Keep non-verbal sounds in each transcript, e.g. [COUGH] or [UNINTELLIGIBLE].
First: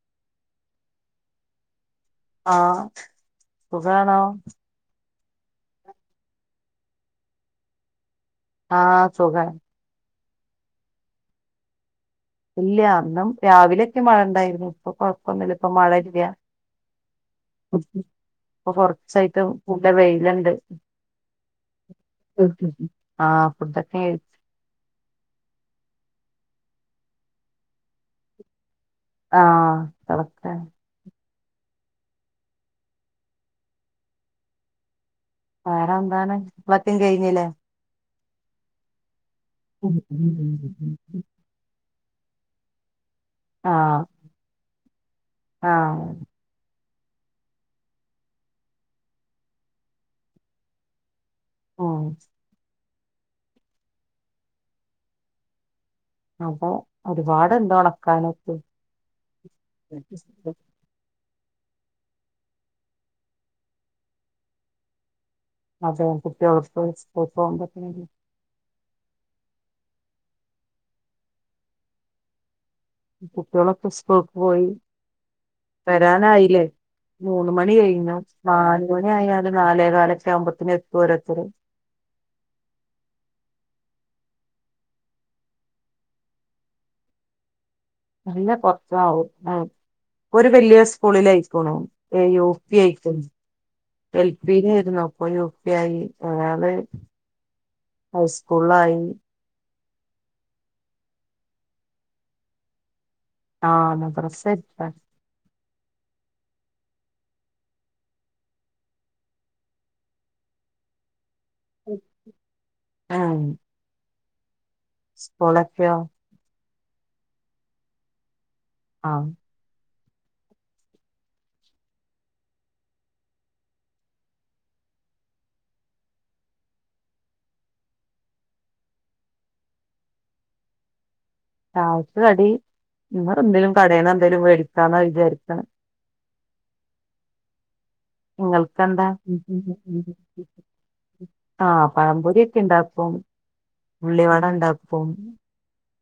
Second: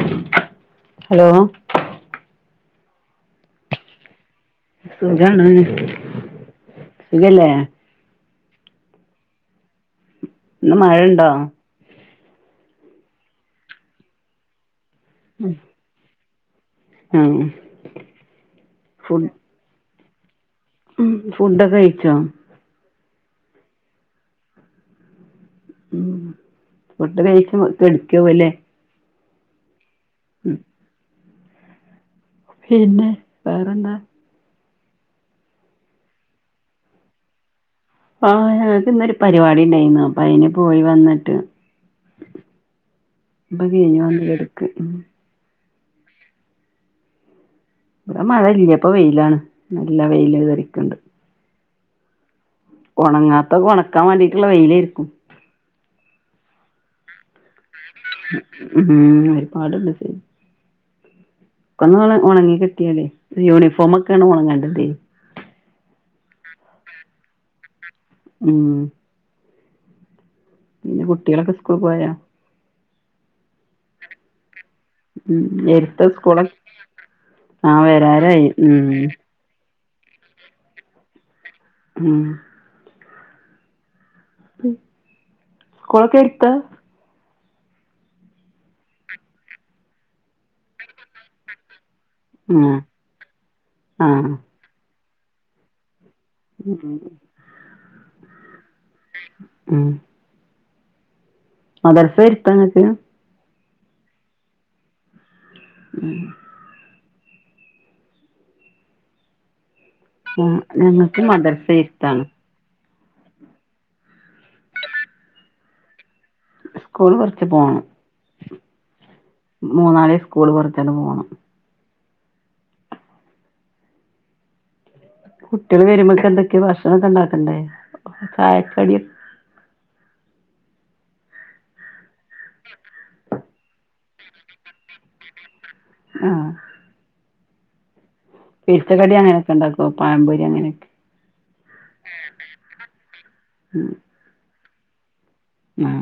[INAUDIBLE] Hello ആഹ് സുഖാണോ സുഖാണ് ഇല്ലലെ ആഹ് സുഖാണ് ഇന്ന് മഴ ഉണ്ടോ ഇല്ല ന്നും രാവിലെയൊക്കെ മഴ ഇണ്ടായിരുന്നു ഇപ്പൊ ഉം കൊഴപ്പൊന്നില്ല ഇപ്പ മഴ ഇല്ല ആഹ് ഇപ്പൊ ഫുഡ് കൊറച്ചായിട്ടും കൂടെ വെയില്ണ്ട് ഉം ഫുഡൊക്കെ കഴിച്ചോ ആഹ്ഫുഡൊക്കെഴച്ച് ഉം ഫുഡ്ഡ് കഴിച്കെട്ക്കാവുലേ ആഹ് എ ളക്ക [UNINTELLIGIBLE] പിന്നെ വേറെന്താ. വേറെ എന്താണ് പത്തിം കഴിഞ്ഞില്ലേ? ആഹ ഞങ്ങക്ക് ഇന്നൊരു പരിപാടി ഉണ്ടായിന്നു അപ്പൊ അതിന് പോയി വന്നിട്ട്. [UNINTELLIGIBLE] വന്ത് എടുക്ക് മ്മ് ആഹ ഇവിടെ മഴ ഇല്ല ഇപ്പൊ വെയിലാണ് നല്ല വെയിൽ കേരിക്ക്ണ്ട്. ഓ ഉണങ്ങാത്ത് ഉണക്കാൻ വേണ്ടിയിട്ടുള്ള വെയിലായിരിക്കും. അപ്പൊ ഒരുപാട്ഉണ്ട് ഉണക്കാൻനിക്ക് ഉം എനിക്ക് ഇസ്കൂ ഒന്ന്ഉണ ഉണങ്ങി കിട്ടിയൽ യൂണിഫോമ്മ് ഒക്കെയാണ് ഉണങ്ങണ്ടേത്. അ കുട്ടികൾക്ക്സ്‌കൂൾക്ക് പോപോത്തിന് [UNINTELLIGIBLE] ഉം. പിന്നെ കുട്ടികളൊക്കെ സ്കൂളിൽ പോയാ? കുട്ടികളൊക്കെ സ്‌കൂൾക്ക് പോയി. ഉം നേരിട്ട സ്കൂൾ. വരാനായില്ലേ മൂന്ന് മണി കഴിഞ്ഞു നാല് മണി ആയാലും നാലേകാലൊക്കെ ആകുമ്പോത്തിന് എത്തും ഓരോരുത്തര്. ഉം പി സ്‌കൂലൊക്കെ എടുത്താ? അല്ല കൊറച്ച് ആവും ആ ഒരു വല്ല്യ സ്കൂളിലയ്ക്ക്ണു. ഏ യു ഉം പി ഐക്ക്ണ് എൽ ആഹ് പി ൽ യെർന്നു അപ്പൊ യു പി ആയി. ഉം ആ. ഹൈസ്കൂൾ ആയി. ഉം. മദ്രസ്സ് എടുത്തായാ നിങ്ങൾക്ക്. ആഹ മദ്രസ്സ് എടുത്താണ്. ഉം. ആ ഞങ്ങൾക്ക് മദ്രസ്സ് എരുത്താണ്. ആവൂ. സ്‌കൂലൊക്കെയോ. സ്കൂൾ കുറച്ച് പോണം ആഹ് മൂന്നാളിമംസ് സ്കൂള് കുറചാട്ട് പോണം. കുട്ടികൾ വരുമ്പോയ്ക്ക് എന്തൊക്കെയ ഭക്ഷണംഒക്കെ ഉണ്ടാക്കണ്ടേ ചായക്കടി. ചായക്ക്കടി ഇവിടെ എന്തെേലും കടേന്ന ന്തെലും മേടിക്കാന്ന വിചാരിക്ക്ണത്. ആഹ നിങ്ങൾക്ക് എന്താ അങ്ങനെയൊക്കെ ഇണ്ടാക്കോ പഴംപൊരി അങ്ങനെയൊക്കെ ആഹ പഴപൊരി ഒക്കെ ഉണ്ടാക്കും ഉള്ളി വട ഉണ്ടാക്കും. ആഹ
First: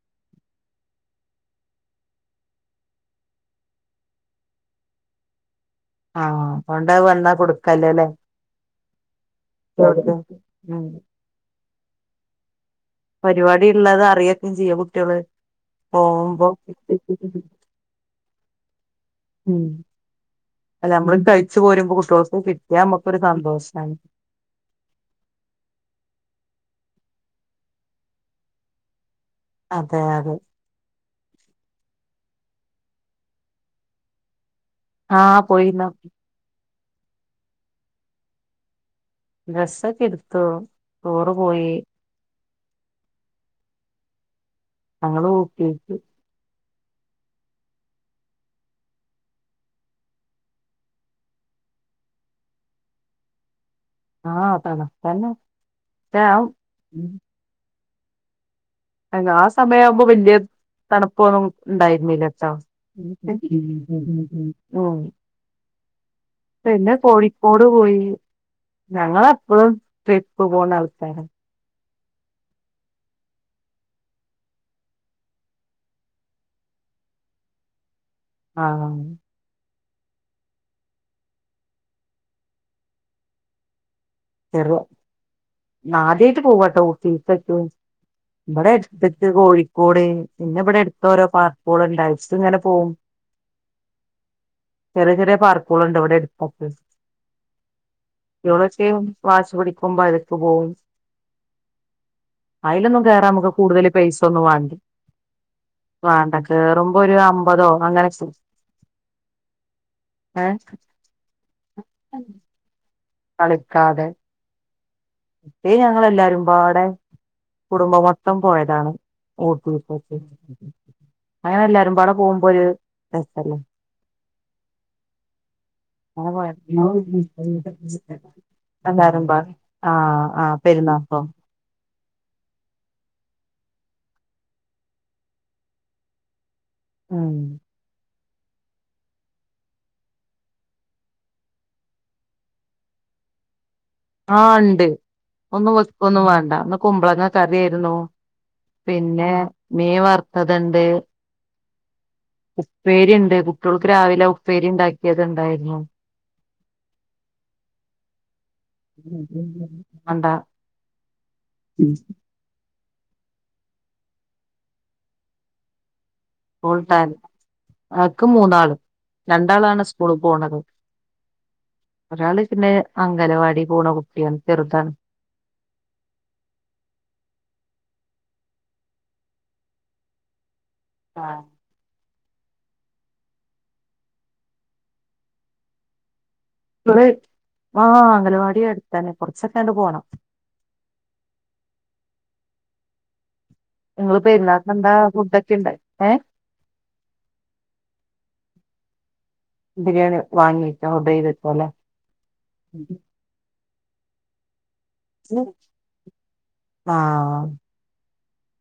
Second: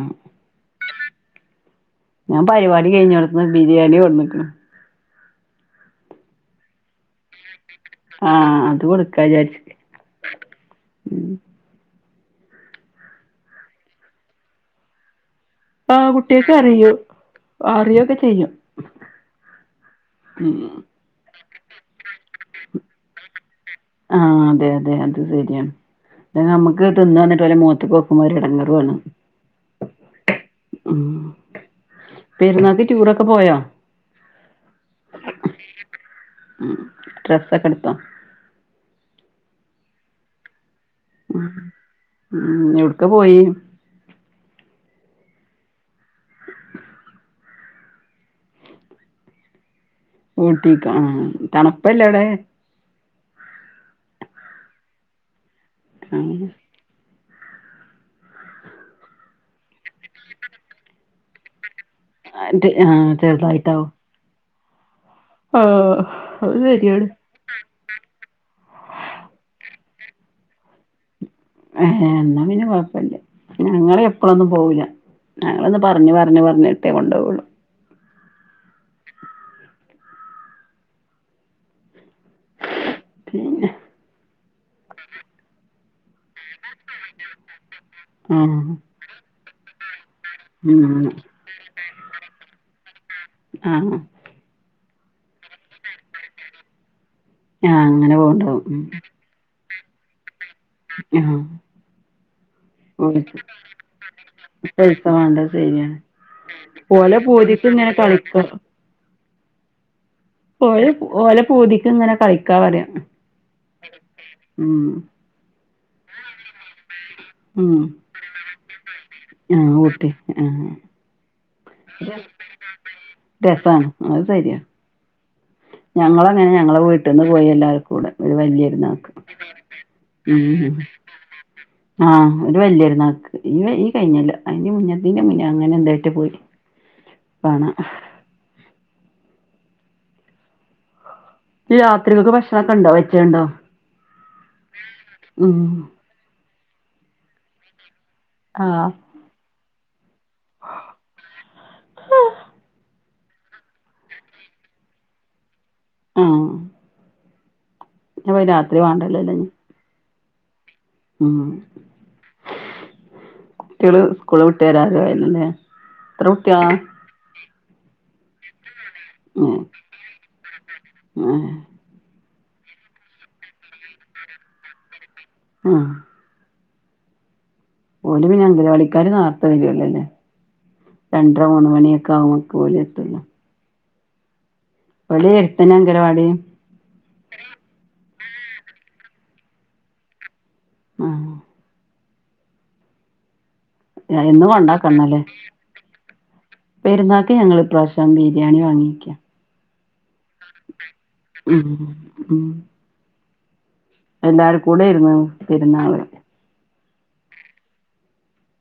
ഞാൻ പരിപാടി കഴിഞ്ഞോട്ത്ത്ന്ന് ബിരിയാണി കൊട്ന്ന്ക്ക്ണ്. ആഹ അതോണ്ട് അത് വന്ന കൊടുക്ക കല്ലല്ലേ ആഹ് അത് കൊടുക്കാ വിചാരിച്ച് [UNINTELLIGIBLE] ഉം പരിപാടി ഉള്ളത് അറിയക്കും ചെയ്യോ കുട്ടിയാൾ. ആ കുട്ടിഴാക്ക് അറിയു അറിയോക്കെ ചെയ്യും. മ്മ് ഉം അല്ല നമ്മള് കഴിച്ച് പോരുമ്പോ കുട്ട്യാക്കും കിട്ടിയാ നമുക്കൊരു സന്തോഷം. ആഹ് അതെ അതെ അത് ശരിയാണ് അ നമക്ക് ക്ക് തിന്നാ ന്നിട്ട് പോലെ മോത്ത്ക്ക് നോക്കുമ്പോരെടങ്ങറാണ്. അതെ അത്. മ്മ് പെരുന്നാക്ക് ടൂറൊക്കെ പോയോ? ആ പോയിന്നു. ഉം ഡ്രസ്സ്‌ഒക്കെ എടുത്തോ? ഡ്രസ്സ്ഓക്കെ എടുത്തു ടൂർ പോയി. മ് ഞങ്ങള് ഓക്കെട്ടു ഊട്ടിക്ക്‌ ആ തണുപ്പല്ല അവിടെ ആഹ് തണുപ്പ് തന്നാ താ ആഹ് അല്ല ആ സമയ ആവുമ്പോ വല്യ തണുപ്പ് മ് ഡൈറ്റ് മില്ലെറ്റസാ ആഹ് മ് ചെറുതായിട്ടാവും മ് മ് മ് ആഹ് അത് പിന്നെ ശരിയാണ് കോഴിക്കോട് പോയിനി ഞങ്ങള് എപ്പഴും ട്രിപ്പ് പോകുന്ന ആൾക്കാരാ ഏഹ് എന്നാ പിന്നെ കൊഴപ്പില്ല ഞങ്ങള് എപ്പഴൊന്നും പോവില്ല ഞങ്ങളൊന്ന് പറഞ്ഞ്പറഞ്ഞ് പറഞ്ഞിട്ടേ കൊണ്ട് പോവൊള്ളു ആഹ് പിന്നെ ചെറുതോ ഇന്നാദ്യായിട്ട് പോവാട്ടോ ഊട്ടിക്ക് ഇവിടെ ആഹ് എസ്തെറ്റ് കോഴിക്കോട് പിന്നെ ഇവിടെ ഉം അടുത്ത് ഓരോ പാർക്കുകള് ഡാൻസ് ഇങ്ങനെ പോവും ആഹ് ചെറിയ ചെറിയ പാർക്കുകളുണ്ട് ഇവിടെ അ ടുത്തൊക്കെ ആഹ് അങ്ങനെ പോവുണ്ടാവും മ് [UNINTELLIGIBLE] ആഹ് അയിലൊന്നും കേറാൻ [UNINTELLIGIBLE] നമുക്ക് കൂടുതൽ പൈസ ഒന്നും വാണ്ട പൈസ വേണ്ട അത് ശെരിയാണ് വേണ്ട കേറുമ്പോ ഒരു പോലെ പൂതിക്ക് അമ്പതോ ഇങ്ങനെ അങ്ങനൊക്കെ കളിക്കും ഏഹ് ഓലെ ഓലെ പൂതിക്ക് ഇങ്ങനെ കളിക്കാം പറയാ കളിക്കാതെ മ് ഏ ഞങ്ങളെല്ലാരും പാടെ ഉം കുടുംബം മൊത്തം പോയതാണ് ആഹ് ഊട്ടി ഊട്ടിക്കോക്കെ ആഹ് അങ്ങനെ എല്ലാരും പാടെ പോകുമ്പോ ഒര് രസല്ലേ രസാണ് അത് ശരിയാ ഞങ്ങളങ്ങനെ ഞങ്ങളെ വീട്ട്ന്ന് പോയി എല്ലാരും കൂടെ ഒരു വല്യര്ന്നാക്ക് [UNINTELLIGIBLE] ആഹ് ആഹ് ഉം പെരുന്നാക്കോ ആഹ് ഒരു വല്യര്ന്നാക്ക് പിന്നെ ഈ കഴിഞ്ഞല്ല അതിന്റെ മുന്നത്തേന്റെ മുന്നേ അങ്ങനെ എന്തായിട്ട് പോയി ഉം പണ രാത്രിക്കെക്ക് ഭക്ഷണംക്കെ ഇണ്ടോ വെച്ചഹ് ഇണ്ടോ? ആഹ് ഇണ്ട് ഒന്നും വെക്കൊന്നും വേണ്ട ഇന്ന് കുമ്പളങ്ങ കറിയായിരുന്നു ആഹ് പിന്നെ മീൻ വറ്ത്തത്ണ്ട് [UNINTELLIGIBLE] ഉപ്പേരി ഇണ്ട് കുട്ടികൾക്ക് രാവിലെ ഉപ്പേരി ഇണ്ടാക്കിയത് ഇണ്ടായിരുന്നു. ഏഹ് പിന്നെപ്പോ രാത്രി വാണ്ടല്ലോ ല്ലെ ഇൻഞ് വാണ്ട ഉം കുട്ടികള് സ്കൂള് വിട്ട് വരാൻ [UNINTELLIGIBLE] കൂട്ടാൻ ഇക്ക് മൂന്നാള് ഏഹ് രണ്ടാളാണ് സ്കൂള് പോണത് ഏഹ് ഒരാള് പിന്നെ അങ്കലവാടി പോണ കുട്ടിയാണ് ചെറുതാ. ആഹ്. ഓല് പിന്നെ അംഗലവാടിക്കാര് നേരത്തെ വരുവല്ലോ അല്ലെ രണ്ടര നിങ്ങള് മൂന്ന് മണിയൊ കാമ പോലെത്തുള്ളു. ഓല് എട്ത്തണ അങ്കണവാടി ഓള് ആഹ് അംഗലവാടി അടുത്തന്നെ കൊറച്ചൊക്കെ അങ്ങട് പോണം ആാ നിങ്ങള് എ എന്നും പെരുന്നാക്ക് എന്താ കൊക്കന്നാല്ലേ ഫുഡൊക്കെ ഉണ്ടായി ഏ പെരുന്നാക്ക് ഞങ്ങള് ഈ പ്രാവിശ്യം ബിരിയാണി വാങ്ങി ബിരിയാണി [UNINTELLIGIBLE] വെക്കുല്ലോ ഉം എല്ലാരു കൂടെ ഇര്ന്നു [UNINTELLIGIBLE] ആ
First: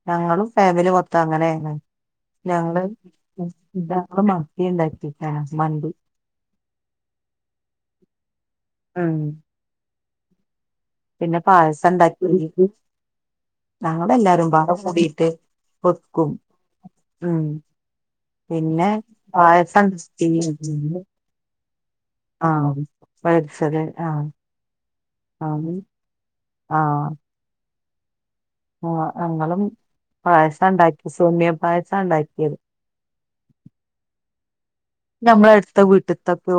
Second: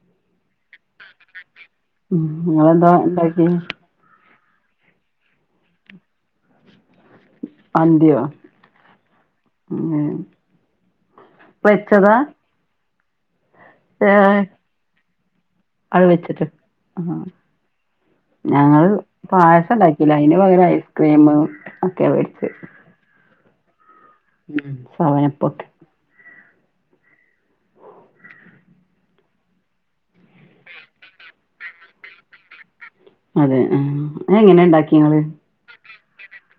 ഞങ്ങളും ഫാമിലി മൊത്തം അങ്ങനേണ്. ഉം ഞങ്ങള് നിങ്ങളെന്താ ഉണ്ടാക്കി [UNINTELLIGIBLE] [UNINTELLIGIBLE] മന്തി [UNINTELLIGIBLE] ഉം ഉം പിന്നെ പായസം വെച്ചതാ ഒണ്ടാക്കി [UNINTELLIGIBLE] ഞങ്ങള് ഏഹ് എല്ലാരും പാടെ [UNINTELLIGIBLE] കൂടിട്ട് അത് വെക്കും വെച്ചിട്ട് ആഹ് ഉം. പിന്നെ ഞങ്ങള് പായസം ഉണ്ടാക്കിയില്ല അതിന് പകരം [UNINTELLIGIBLE] ഐസ്ക്രീം ഒക്കെയാ ആാ വെച്ചാത് ഉം സമയപ്പൊട്ട് ആാ ആ ഞങ്ങളും പായസേ ഒണ്ടാക്കി സോമിയ പായസം ഒണ്ടാക്കിയത് അതെ ആാ എങ്ങനെ ഒണ്ടാക്കി നമ്മളെ അട്ത്താ വീട്ടിത്താക്ക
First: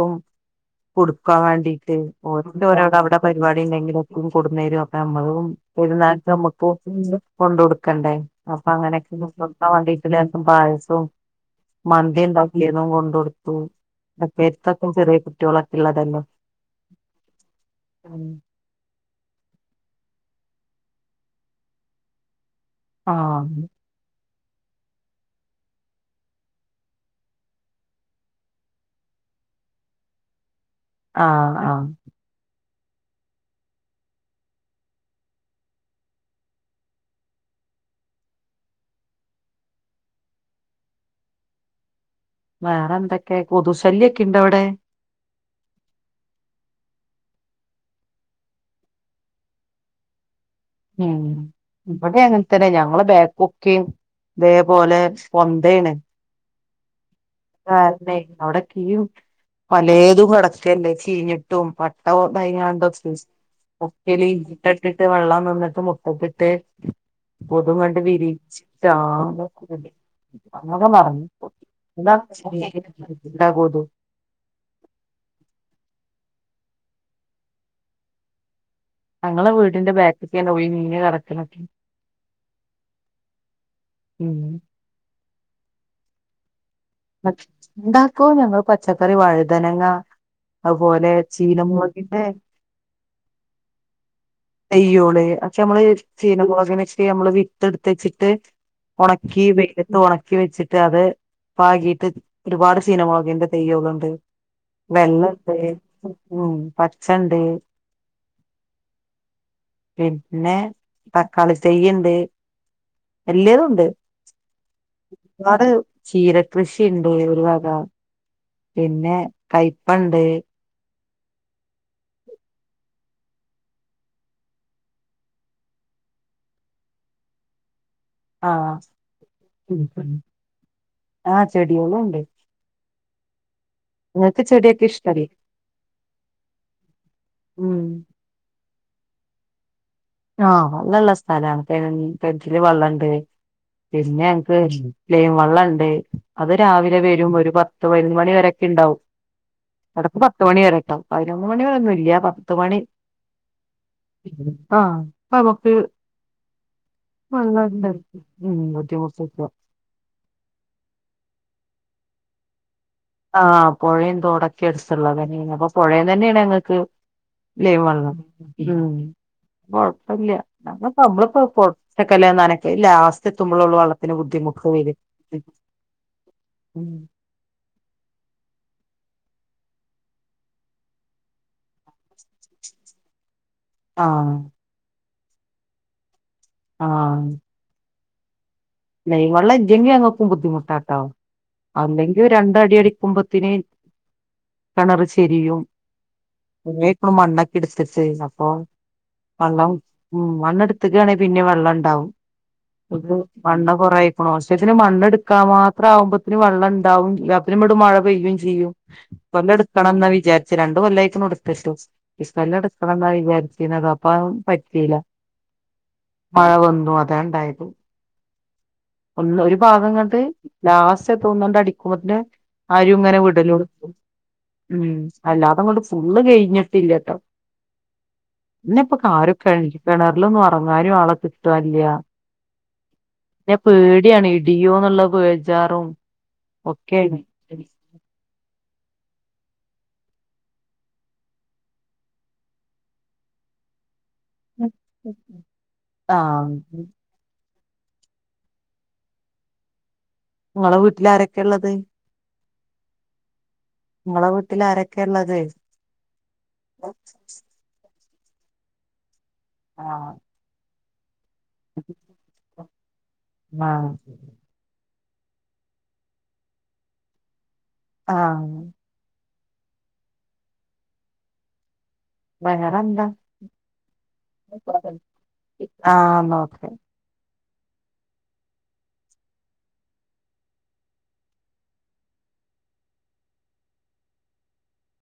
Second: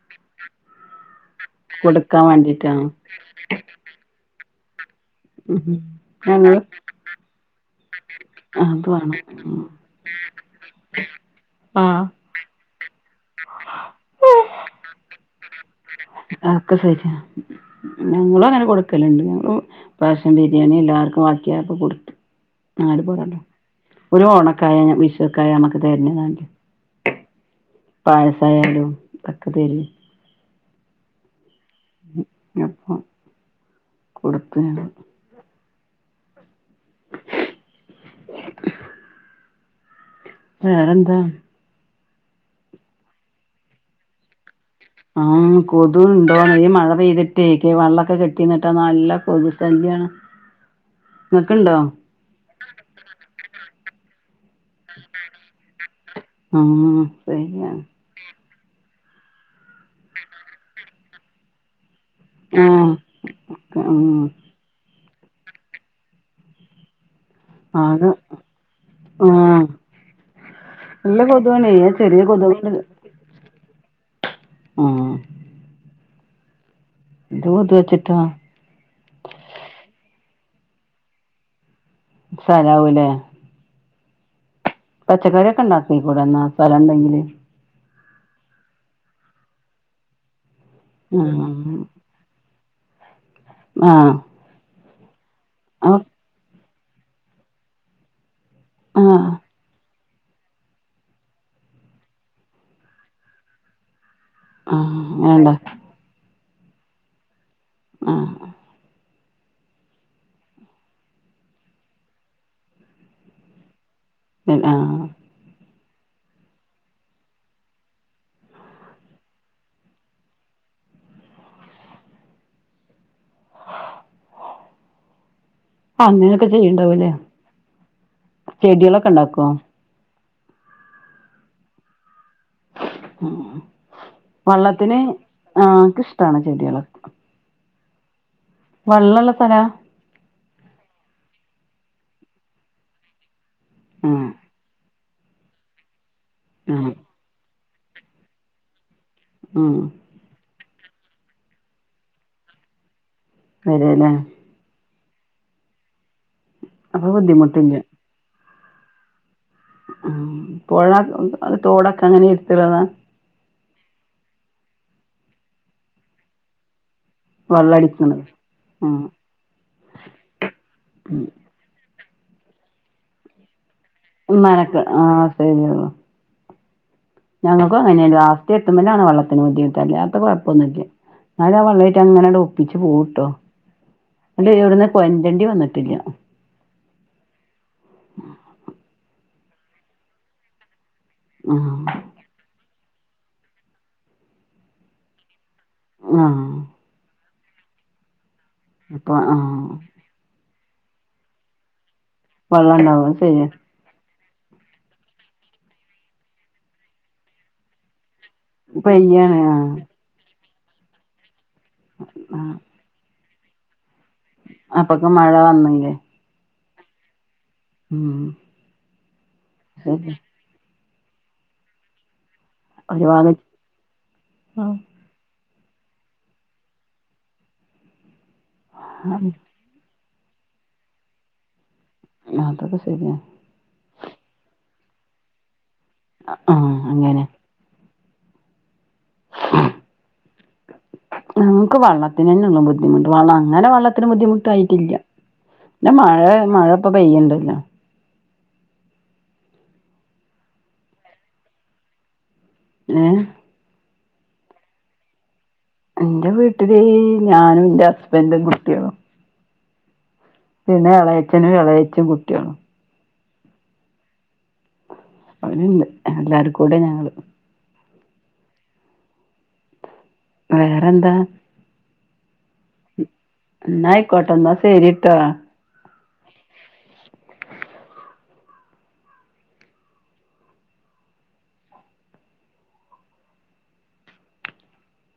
കൊട് ക്കാൻ വേണ്ടീട്ട് കൊടുക്കാൻ ഓരോരോ വേണ്ടിയിട്ടാണോ അവടെ പരിപാടി നമ്മളും ഉം പെരുന്നാള്ക്ക് ഞങ്ങള് നമ്മക്ക് കൊണ്ട് കൊട്ക്കേണ്ടേ അപ്പം അത് അങ്ങനെ വേണം [UNINTELLIGIBLE] ഉം വണ്ടി വീട്ടിലാക്കും പായസോം മന്തി ഒണ്ടാക്കിയാതും കൊണ്ട് കൊട [UNINTELLIGIBLE] ചെറിയ കുട്ടിളൊ [UNINTELLIGIBLE] ഞങ്ങളും അങ്ങനെ കൊട്ക്കാലോണ്ട് [UNINTELLIGIBLE] ൻ ബിരിയാണി എല്ലാവർക്കും ബാക്കിയപ്പ കൊടുത്തു നാട് ആഹ് [UNINTELLIGIBLE] ക്കായ വിശുക്കായ നമ്മക്ക് തെരഞ്ഞതാണ് പായസയാലും അതൊക്കെ തേരം ആാ ആാ അപ്പം കൊട് [UNINTELLIGIBLE] [INAUDIBLE] വേറെ എന്താ വേറെ എന്തൊക്കെ കൊതു ആ കൊതുണ്ടോ ഈ മഴ പെയ്തിട്ടേ വെള്ളൊക്കെ കെട്ടിന്നിട്ടാ നല്ല കൊത് ശാല്ല്യാണ് [UNINTELLIGIBLE] ഉം ഇവടെ അങ്ങനെ തന്നെ ഞങ്ങള് ബാ ക്ക്യം ഇതേപോലെ പൊ ആഹ് ശരിയാണ് [UNINTELLIGIBLE] അവടെ [UNINTELLIGIBLE] പലേതു കെടക്കാല്ലേ ചീഞ്ഞിട്ടും പ ആഹ് ഉം ഇട്ടിട്ടിട്ട് വെള്ളം നിന്നിട്ട് മുട്ടിട്ട് [UNINTELLIGIBLE] കണ്ട് ആകെ വിരിയിച്ചിട്ട് ആഹ് നല്ല കൊതുവാണേ ചെറിയ [UNINTELLIGIBLE] [UNINTELLIGIBLE] ആാ [UNINTELLIGIBLE] [UNINTELLIGIBLE] നടക്കാണാത് സലാവൂല്ലേ ഉം പച്ചക്കറിയൊക്കെ ണ്ടാക്കി കൂടെന്നാ [UNINTELLIGIBLE] ഞങ്ങള് പച്ചക്കറി വഴുതനങ്ങ അത് പോലെ ചീന മൊളക്കിന്റെ മാഹ്. തെയ്യോള് ഒക്കെ നമ്മള് ചീനമൊളക് വെച്ചിട്ട് നമ്മള് വിട്ട എടുത്ത് വെച്ചിട്ട് ആഹ് ഒണക്കി വെയിലത്ത് ഒണ ക്കി വെച്ചിട്ട് അത് പാകിട്ട് ഒരുപാട് ചീന മുളകിന്റെ തെയ്യോള്ണ്ട്. വെള്ളണ്ട് ആഹ് ഉ പച്ചണ്ട്. ഉം. പിന്നെ തക്കാളി തൈയിണ്ട് എല്ലതും ഉണ്ട്. പിന്ന ചീര കൃഷിയുണ്ട് ഒരു വഗ പിന്നെ കയ്പ്പണ്ട്. അങ്ങനൊക്കെ ചെയ്യണ്ടാവൂലേ ആഹ് ചെടിയളൊക്കെ ഇണ്ടാക്കുവോ? ആഹ് ചെടിയോളും ഉണ്ട്. ഉം ചെടിയൊക്കെ വള്ളത്തിന് ഇഷ്ടല്ലേ ഞങ്ങക്ക് ഇഷ്ടാണ് ചെടികളക്ക ഉം. വെള്ള ഉള്ള സ്ഥല? ആഹ് വെള്ള ഉള്ള സ്ഥലമാണ് പെ തെനറ്റില് വെള്ളണ്ട് പിന്നെ ഉം എനക്ക് ലൈൻ വെള്ളം ഉണ്ട് അത് ഉം രാവിലെ വരും ഒരു പത്ത് പതിനോന്ന് മണി വരൊക്കെ ഉണ്ടാവും. ഉം എടക്ക് പത്ത് മണി വരെ കേട്ടോ പതിനൊന്ന് മണി വരെൊന്നും ഇല്ല്യ പത്ത് മണി അതേലെ. ആഹ് അ നമുക്ക് അപ്പൊ വളള ബുദ്ധിമുട്ടില്ല ഇണ്ടറിം ഉം ബുദ്ധിമുട്ടില്ല ഉം പൊഴ തോടൊക്കെ അങ്ങനെ ഇട്ത്ത്ള്ളതാ ആഹ് പുഴയും തോടൊക്കെ അടുത്തുള്ളതന അപ്പൊ പുഴയും തന്നെയാണ് ങ്ങൾക്ക് ലൈൻ വളളാ വെള്ളടിക്കണത് ആഹ് കൊഴപ്പില്ല ഉം നമ്മളപ്പോ പക്കല്ല നാനക്കെ ലാസ്റ്റ് എത്തുമ്പോള വള്ളത്തിന് ബുദ്ധിമുട്ട ഉമ്മാനൊക്കെ വര ആ ഉം ഞങ്ങൾക്ക് അങ്ങനെൊ ഒരു അവസ്ഥയ എത്തുമ്പോ ആണ് വെള്ളത്തിന് ബുദ്ധിമട്ടല്ല അ കുഴപ്പൊന്നുമില്ല ന്നാലും ആ വെള്ളായിട്ട് അങ്ങനെ അട് ഒപ്പിച്ചു പോവുട്ടോ ആഹ പൊന്ന്തണ്ടി വന്നിട്ടില്ല ആഹ ആ വ ഇെങ്കി അങ്ങപ്പും ബുദ്ധിമുട്ട കേട്ടോ ആ അല്ലെങ്കിൽ രണ്ട അടിടി ക്കുമ്പത്തിന് കിണർ ചെരിയും ആ മണ്ണ എടുത്തിച്ച് അപ്പൊ അപ്പൊ ആ വെള്ളം ഉ മണ്ണ എടുത്തക്കയാണെങ്കിൽ പിന്നെ വെള്ളം ഉണ്ടാവും വള്ളണ്ടാവ ഇത് ശരി മണ്ണ് കുറായി ആവശത്തിന് മണ്ണെടുക്കാ മാത്ര ആകുമ്പോത്തത്തിന് വെള്ള ഉണ്ടുംല്ലാത്തിനും ഇടും മഴ പെയ്യ പെയ്യാണ് കൊല്ലം ആ എടുക്കണം വിചാരിച്ച് രണ്ടണ്ട് കൊല്ല ആക്ക എടു ഈ ആ സ്െല്ല എടുക്കണന്നായി വിത്തി അപ്പും പറ്റല്ല അപ്പൊക്കെ മഴ വന്നില്ലേ മഴ വന്നു അത ഉണ്ടായി ഉം ഒന്ന് ഒരു ഭാഗം ശരി കണ്ട് ലാസ്റ്റ് തോന്നണ്ട് അടിക്കുമ്പോതിന് ആരും ഒരു ഇങ്ങനെ ഭാഗം വിടലു അല്ല അതങ്ങണ്ട് ഫുള്ള് കഴിഞ്ഞിട്ടില്ല കേട്ടോ ഇന്നെപ്പൊ കാരൊക്കെ ആല്ല കിണറിലൊന്നും ഉറങ്ങാനും ആളെ കിട്ടല്ല അതൊക്കെ ശരിയ ാൻ പേടിയാണ് ഇടിയോ എന്നുള്ള ബേജാറും ആഹ് ഒക്കെയാണ് അങ്ങനെ നമുക്ക് വള്ളത്തിന് തന്നുള്ള ബുദ്ധിമുട്ട് വള്ള അങ്ങനെ വള്ളത്തി അന് ബുദ്ധിമുട്ടായിട്ടില്ല പിന്ന മഴ ആഹ് മഴ ഇപ്പോ പെയ്യണ്ടല്ലോ നിങ്ങളെ വീട്ടില ആരൊക്കെ ഉള്ളത് ഉം നിങ്ങളെ വീട്ടിൽ ആരൊക്കെയ ഉള്ളത് എന്റെ വീട്ടില് ഞാനും എന്റെ ഹസ്ബൻറും കുട്ടികളും ആഹ പിന്നെ ഇളയച്ഛനും ഇളയച്ചും കുട്ടികളും ആഹ ശരി അവരുണ്ട് എല്ലാർക്കും കൂടെ ഞങ്ങള് ആഹ വേറെന്താ വേറെന്താ ഇന്നാ ആയിക്കോട്ടെ, ശരിട്ടോ ആഹ ഒക്കെ